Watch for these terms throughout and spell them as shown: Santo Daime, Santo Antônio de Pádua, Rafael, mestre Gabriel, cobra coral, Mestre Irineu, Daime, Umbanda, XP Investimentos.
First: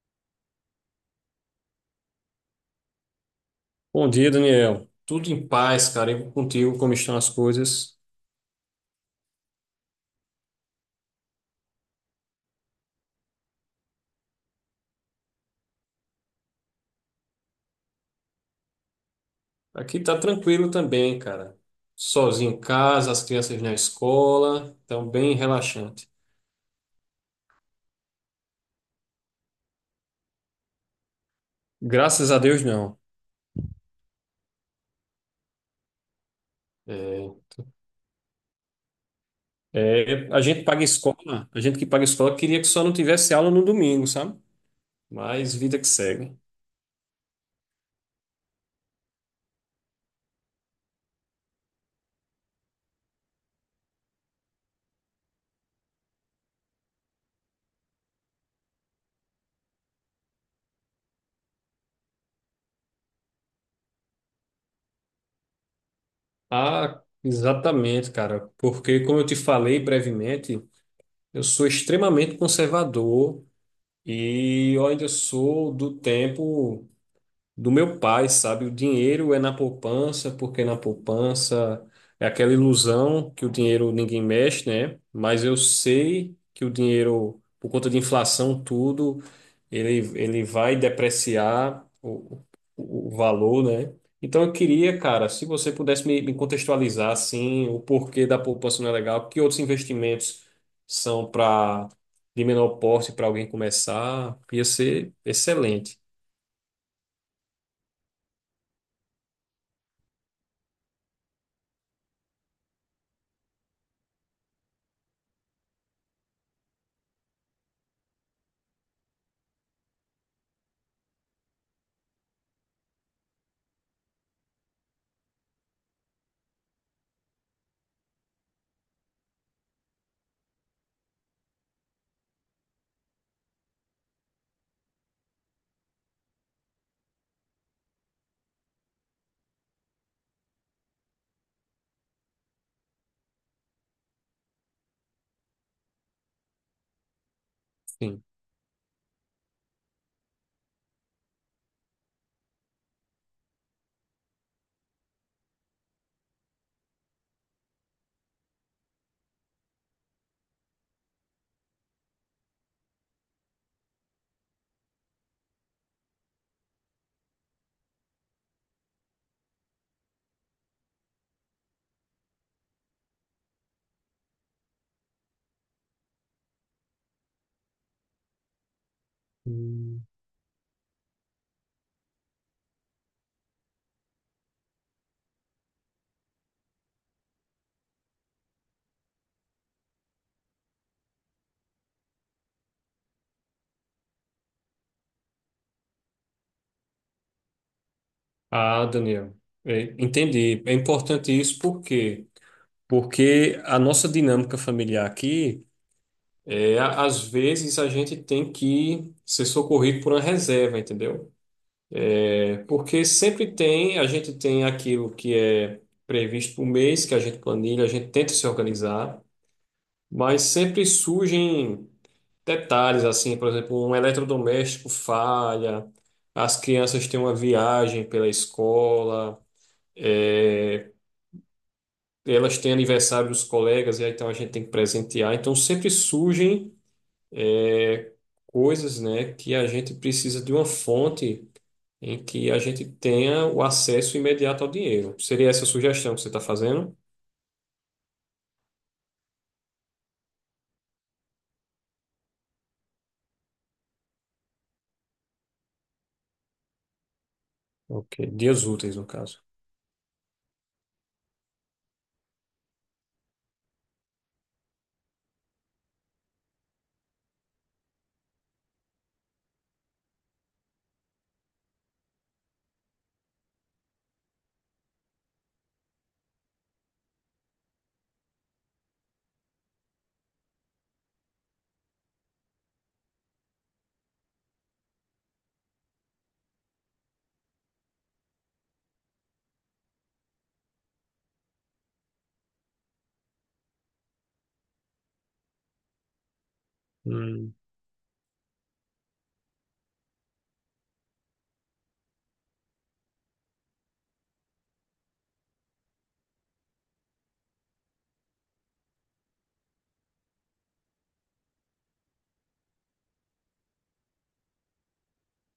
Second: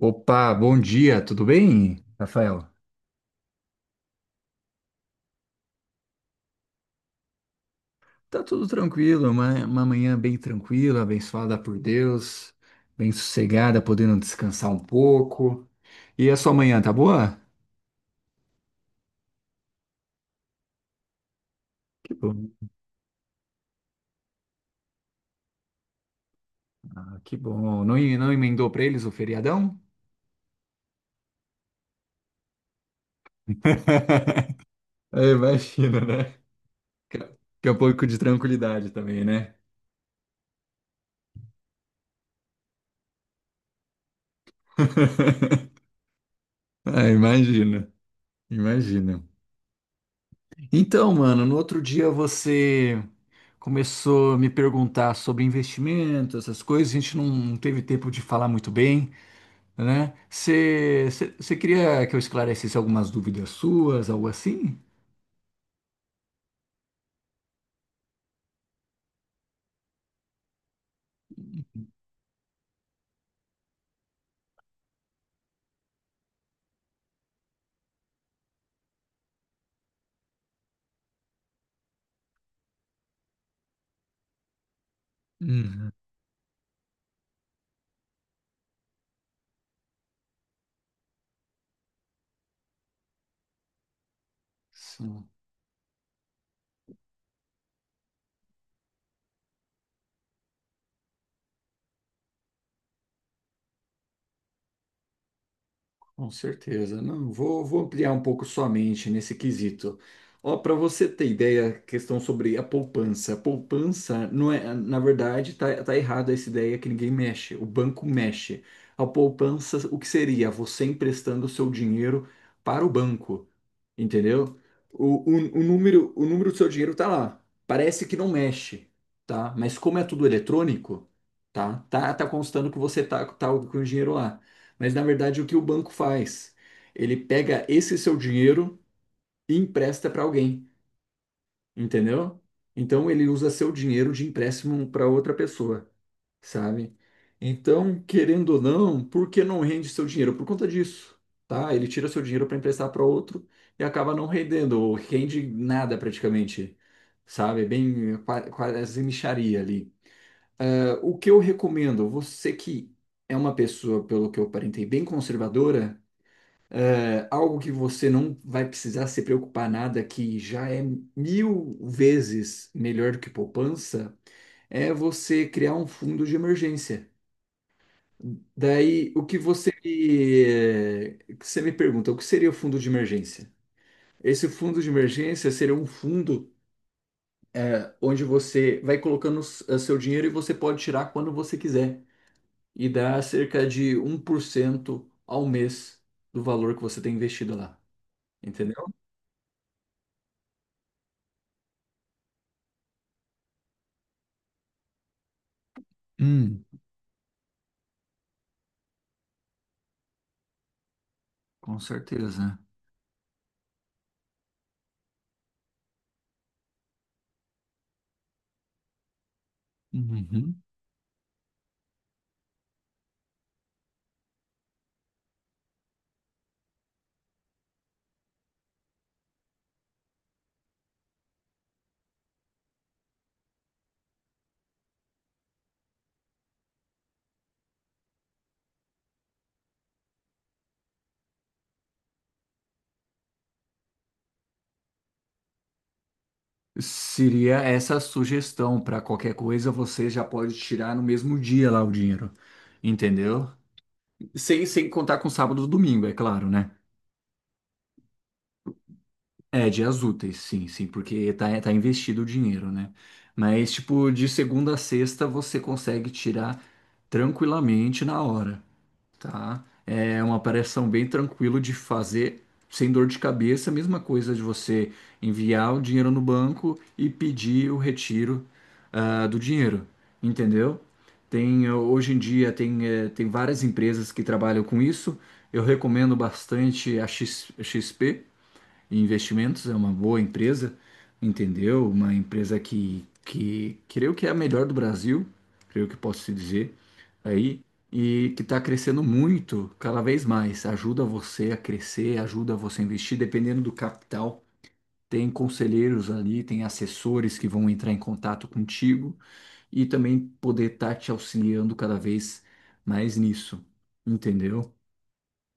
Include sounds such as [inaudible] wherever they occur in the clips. Opa, bom dia, tudo bem, Rafael? Bom dia, Daniel. Tudo em paz, cara. E contigo, como estão as coisas? Tá tudo tranquilo, uma manhã bem tranquila, abençoada por Deus, bem sossegada, podendo descansar um pouco. E a sua manhã, tá boa? Aqui tá tranquilo também, cara. Que bom, Sozinho em casa, as crianças na escola, então bem relaxante. Que bom. Não, não emendou pra eles o feriadão? Graças a Deus, não. [laughs] É, imagina, né? É, Que é um pouco de tranquilidade também, né? é, a gente paga escola, a gente que paga escola queria que só não tivesse aula no domingo, sabe? Mas vida [laughs] que segue. Ah, imagina, imagina. Então, mano, no outro dia você começou a me perguntar sobre investimento, essas coisas, a gente não teve tempo de falar muito bem, né? Você você- queria que eu esclarecesse algumas dúvidas suas, algo assim? Ah, exatamente, cara. Porque, como eu te falei brevemente, eu sou extremamente conservador e eu ainda sou do tempo do meu pai, sabe? O dinheiro é na poupança, porque na poupança é aquela ilusão que o dinheiro ninguém mexe, né? Mas eu Uhum. sei que o dinheiro, por conta de inflação, tudo, ele vai depreciar o valor, né? Então eu queria, cara, se você pudesse me contextualizar, assim, o porquê da poupança não é legal, que outros investimentos são para de menor porte para alguém começar, ia ser excelente. Com certeza. Não, vou ampliar um pouco sua mente nesse quesito. Ó, para você ter ideia, questão sobre a poupança. A poupança não é, na verdade, tá errado essa ideia que ninguém mexe. O banco mexe. A poupança, o que seria? Você emprestando o seu dinheiro para o banco, entendeu? O número, o número do seu dinheiro tá lá. Parece que não mexe, tá? Mas como é tudo eletrônico, tá? Tá constando que você tá com o dinheiro lá. Mas na verdade, o que o banco faz? Ele pega esse seu dinheiro e empresta para alguém, entendeu? Então ele usa seu dinheiro de empréstimo para outra pessoa, sabe? Então, querendo ou não, por que não rende seu dinheiro? Por conta disso, tá? Ele tira seu dinheiro para emprestar para outro e acaba não rendendo, ou rende nada praticamente, sabe? Bem, quase mixaria ali. O que eu recomendo, você que é uma pessoa, pelo que eu aparentei, bem conservadora, algo que você não vai precisar se preocupar nada, que já é mil vezes melhor do que poupança, é você criar um fundo de emergência. Daí, o Sim. Que você me pergunta, o que seria o fundo de emergência? Esse fundo de emergência seria um fundo onde você vai colocando seu dinheiro e você pode tirar quando você quiser. E dá cerca de 1% ao mês do valor que você tem investido lá. Ah, Entendeu? Daniel, entendi. É importante isso por quê? Porque a nossa dinâmica familiar aqui, Hum, às vezes a gente tem que ser socorrido por uma reserva, entendeu? com certeza. É, porque sempre tem, a gente tem aquilo que é previsto por mês, que a gente planilha, a gente tenta se organizar, mas Uhum. sempre surgem detalhes, assim, por exemplo, um eletrodoméstico falha, as crianças têm uma viagem pela escola. é, Elas têm aniversário dos colegas, e aí então a gente tem que presentear. Então sempre surgem é, coisas, né, que a gente precisa de uma fonte em que a gente tenha o acesso imediato ao dinheiro. Seria essa a sugestão que você está fazendo? Seria essa a sugestão para qualquer coisa você já pode tirar no mesmo dia lá o dinheiro, entendeu? Sem contar com sábado e domingo, é claro, né? Ok, dias úteis, no caso. É, dias úteis, sim, sim, porque tá investido o dinheiro, né? Mas, tipo, de segunda a sexta você consegue tirar tranquilamente na hora. Tá. É uma operação bem tranquilo de fazer, sem dor de cabeça. Mesma coisa de você enviar o dinheiro no banco e pedir o retiro, do dinheiro, entendeu? Tem, hoje em dia tem várias empresas que trabalham com isso. Eu recomendo bastante a X P Investimentos, é uma boa empresa, entendeu? Uma empresa que creio que é a melhor do Brasil, creio que posso te dizer Hum, aí e que está crescendo muito, cada vez mais. Ajuda você a crescer, ajuda você a investir, dependendo do capital. Tem conselheiros ali, tem assessores que vão entrar em contato contigo e também poder estar te auxiliando cada vez mais nisso, entendeu?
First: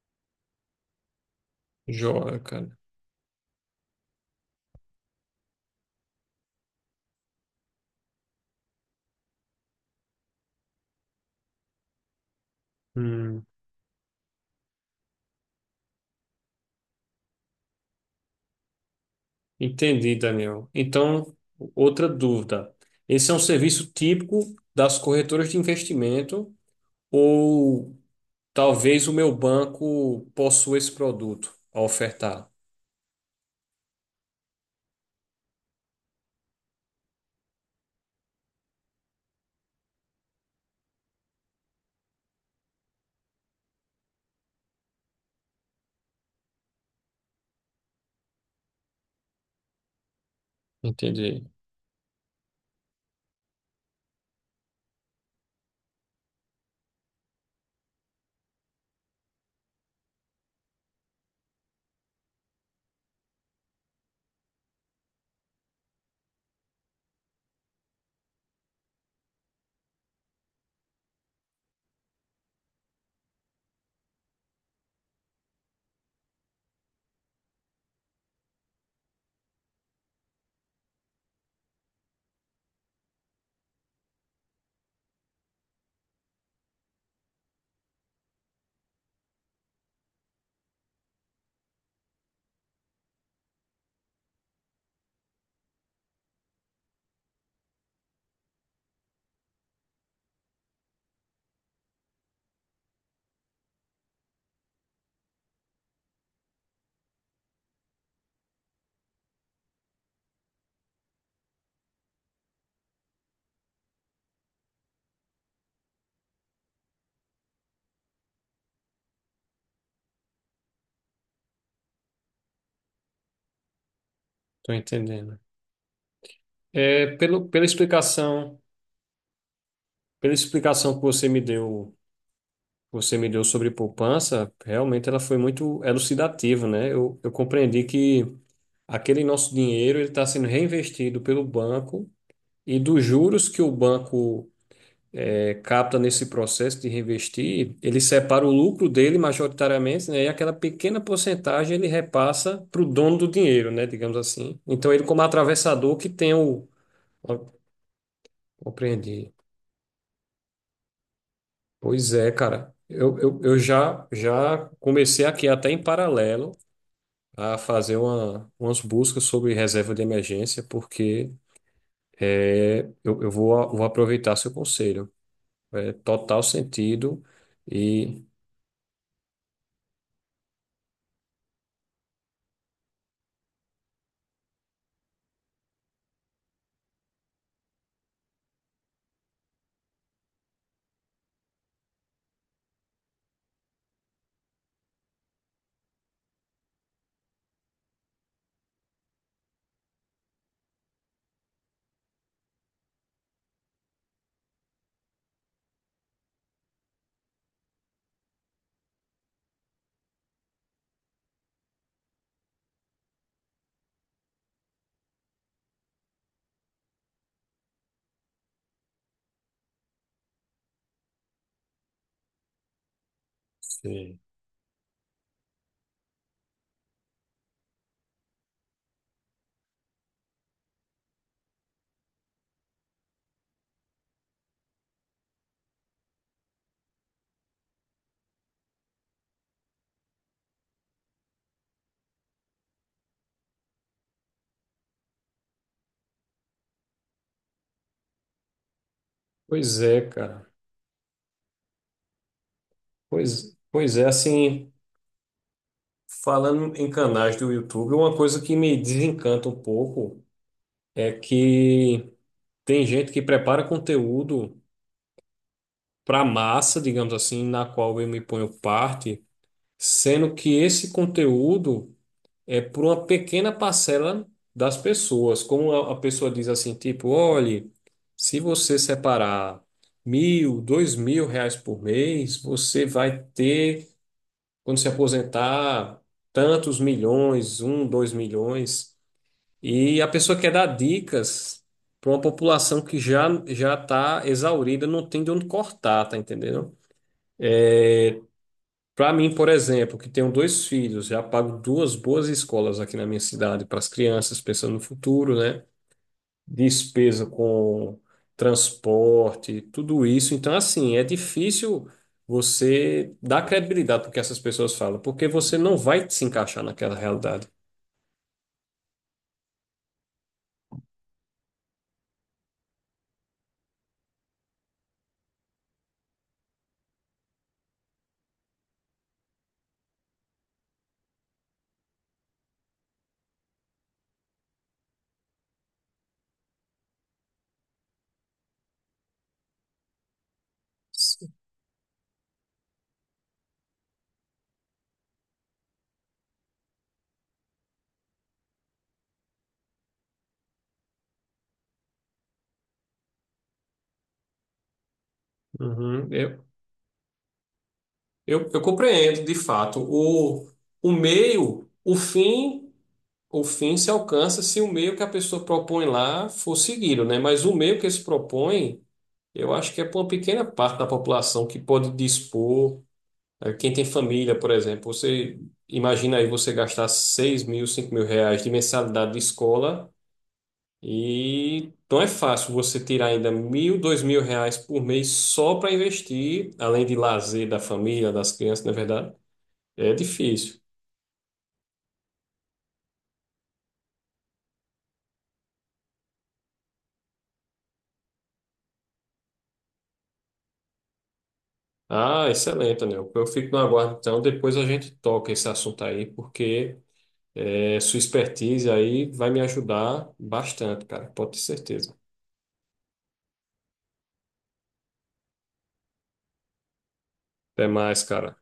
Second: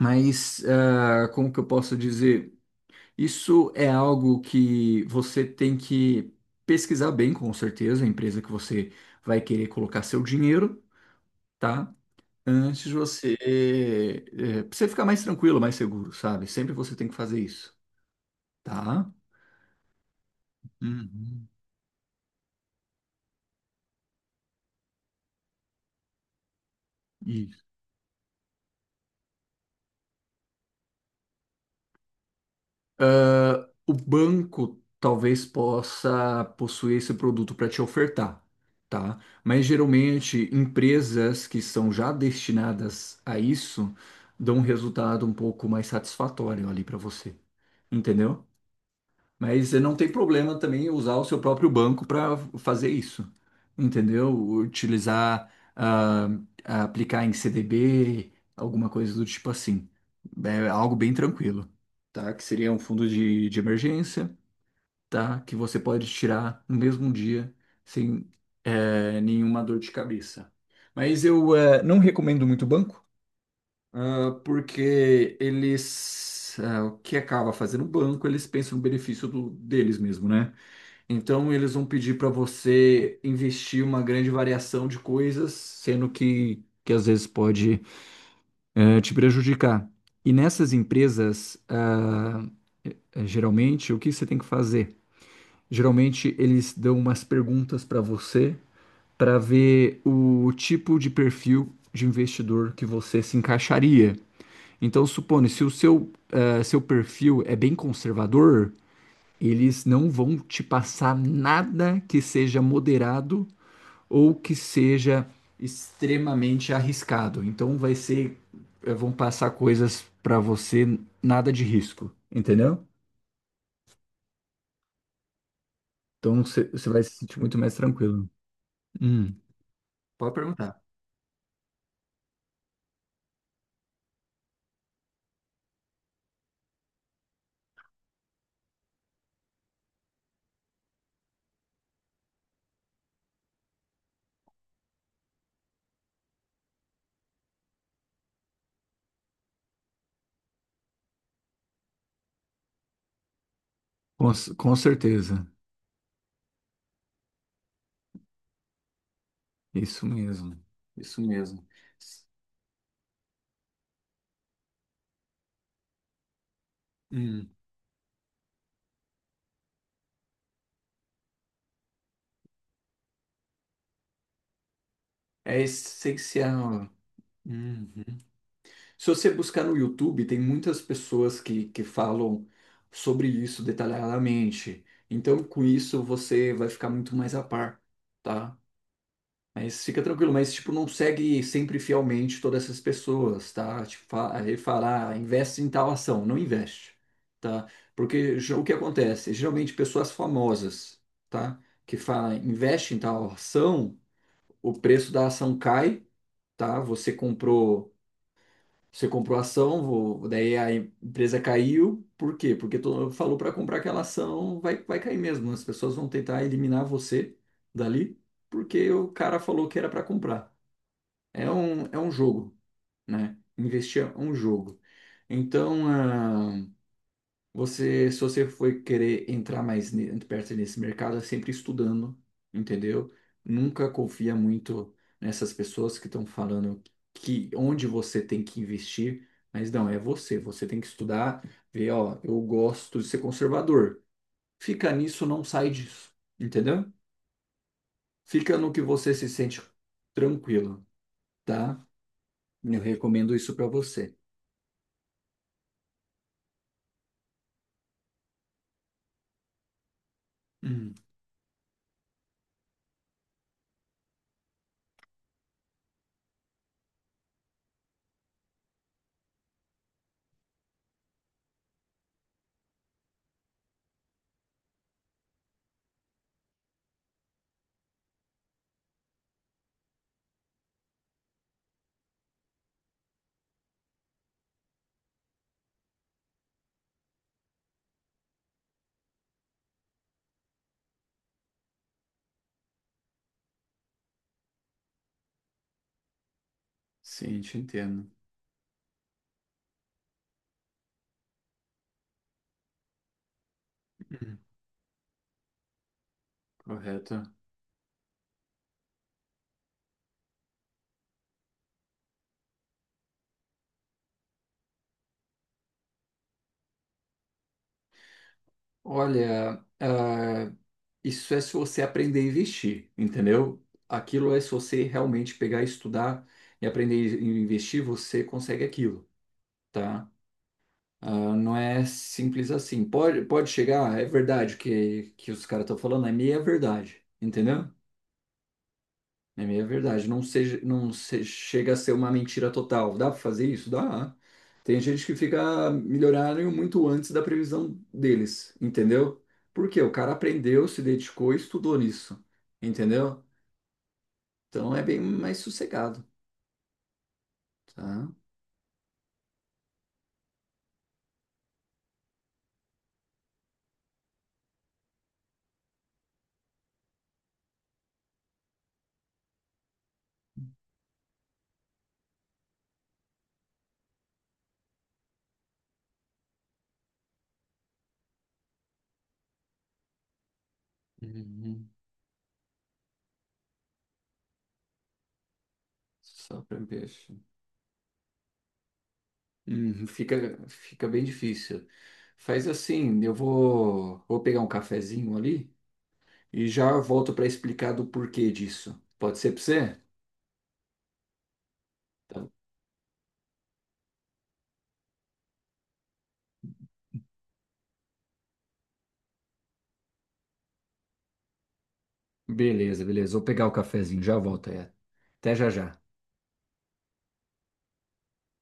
Mas como que eu posso joia, dizer? cara. Isso é algo que você tem que pesquisar bem, com certeza, a empresa que você vai querer colocar seu dinheiro, tá? Antes de você, Hum, pra você ficar mais tranquilo, mais seguro, sabe? Sempre você tem que fazer isso, tá? entendi, Daniel. Então, Uhum. outra dúvida. Esse é um serviço típico das corretoras de investimento Isso. ou talvez o meu banco possua esse produto a ofertar. O banco talvez possa possuir esse produto para te ofertar, tá? Mas geralmente empresas que são já destinadas a isso dão um resultado um pouco mais satisfatório ali para você, entendeu? Mas não tem problema também usar o seu Entendi. próprio banco para fazer isso, entendeu? Utilizar, aplicar em CDB, alguma coisa do tipo assim. É algo bem tranquilo, tá? Que seria um fundo de emergência, tá? Que você pode tirar no mesmo dia sem nenhuma dor de cabeça. Mas eu não recomendo muito banco, porque o que acaba fazendo o banco, eles pensam no benefício deles mesmo, né? Então eles vão pedir para você investir uma grande variação de coisas, sendo que às vezes pode, te prejudicar. E nessas empresas, geralmente, o que você tem que fazer? Geralmente eles dão umas perguntas para você para ver o tipo de perfil de investidor que você se encaixaria. Então, supondo, se o seu perfil é bem conservador, eles não vão te passar nada que seja moderado ou que seja extremamente arriscado. Então, vai ser, vão passar coisas para você nada de risco, entendeu? Tô entendendo. Então, você vai se É, sentir pelo, muito pela mais tranquilo. explicação, Hum, pode pela perguntar. explicação que você me deu, sobre poupança, realmente ela foi muito elucidativa, né? Eu compreendi que aquele nosso dinheiro ele está sendo reinvestido pelo banco e dos juros que o banco capta nesse processo de reinvestir, ele separa o lucro dele majoritariamente, né, e aquela pequena porcentagem ele repassa para o dono do dinheiro, né, digamos assim. Com Então ele como certeza. atravessador que tem o. Ó, compreendi. Isso mesmo. Isso mesmo. Pois é, cara. Eu já comecei aqui até em paralelo Hum, a fazer umas buscas sobre reserva de emergência, porque eu vou aproveitar seu conselho. é É total essencial. sentido Uhum. e. Se você buscar no YouTube, tem muitas pessoas que falam sobre isso detalhadamente. Então, com isso, você vai ficar muito mais a par, tá? Mas fica tranquilo, mas, tipo, não segue sempre fielmente todas essas pessoas, tá? Tipo, ele fala, investe em tal ação, não investe, tá? Porque o que acontece? Geralmente, pessoas famosas, tá? Que falam, investe em tal ação, o preço da ação cai, tá? Você comprou a ação, daí a empresa caiu, por quê? Porque todo mundo falou para comprar aquela ação, vai, vai cair mesmo. As pessoas vão tentar eliminar você dali, porque o cara falou que era para comprar. É um jogo, né? Investir é Sim. um jogo. Então, você, se você for querer entrar mais perto nesse mercado, é sempre estudando, entendeu? Nunca confia muito nessas pessoas que estão falando que onde você tem que investir, mas não, é você. Você tem que estudar, ver, ó, eu gosto de ser conservador. Fica nisso, não sai disso, entendeu? Fica no que você se sente Pois é, cara. tranquilo, tá? Eu recomendo isso Pois, pra pois é, você. assim, falando em canais do YouTube, uma coisa que me desencanta um pouco Hum, é que tem gente que prepara conteúdo para massa, digamos assim, na qual eu me ponho parte, sendo que esse conteúdo é para uma pequena parcela das pessoas. Como a pessoa diz assim, tipo, olhe, se você separar mil, R$ 2.000 por mês, você vai ter quando se aposentar, tantos milhões, um, 2 milhões. E a pessoa quer dar dicas para uma população que já está exaurida, não tem de onde cortar, tá entendendo? sim, te entendo. Para mim, por exemplo, que tenho dois filhos, já pago duas boas escolas aqui na minha cidade para as Hum, crianças, pensando no futuro, né? correto. Despesa com transporte, tudo isso. Então, assim, é difícil você dar credibilidade para o que essas pessoas falam, porque você não vai se encaixar naquela realidade. Olha, isso é se você aprender a investir, entendeu? Aquilo é se você realmente pegar, estudar e aprender a investir, você consegue aquilo, tá? Ah, não é simples assim. Pode, pode chegar, é verdade o que os caras estão falando, é meia verdade, entendeu? É meia verdade. Não seja, não se, chega a ser uma mentira total. Dá pra fazer isso? Dá. Tem gente que fica milionário muito antes da previsão deles, entendeu? Porque o cara aprendeu, se dedicou e estudou nisso. Entendeu? Então é bem mais sossegado, Uhum. Eu, tá? eu, eu compreendo, de fato. O meio, o fim se alcança se o meio que a pessoa propõe lá for seguido, né? Mas o meio que se propõe, eu acho que é para uma pequena parte da população que pode dispor. Quem tem família, por exemplo, você imagina aí você gastar seis mil, R$ 5.000 de mensalidade de escola. Uhum. E não é fácil você tirar ainda mil, R$ 2.000 por mês só para Só investir, para além de peixe. lazer da família, das crianças, na verdade. Hum, É fica, difícil. fica bem difícil. Faz assim, vou pegar um cafezinho ali e já volto para explicar do porquê disso. Pode ser para você? Tá. Ah, excelente, Anel. Eu fico no aguardo, então. Depois a gente toca esse assunto aí, porque sua expertise aí vai me ajudar bastante, cara. Pode ter certeza. Beleza, beleza. Vou pegar o cafezinho, já volto aí. Até já já. Até mais, cara.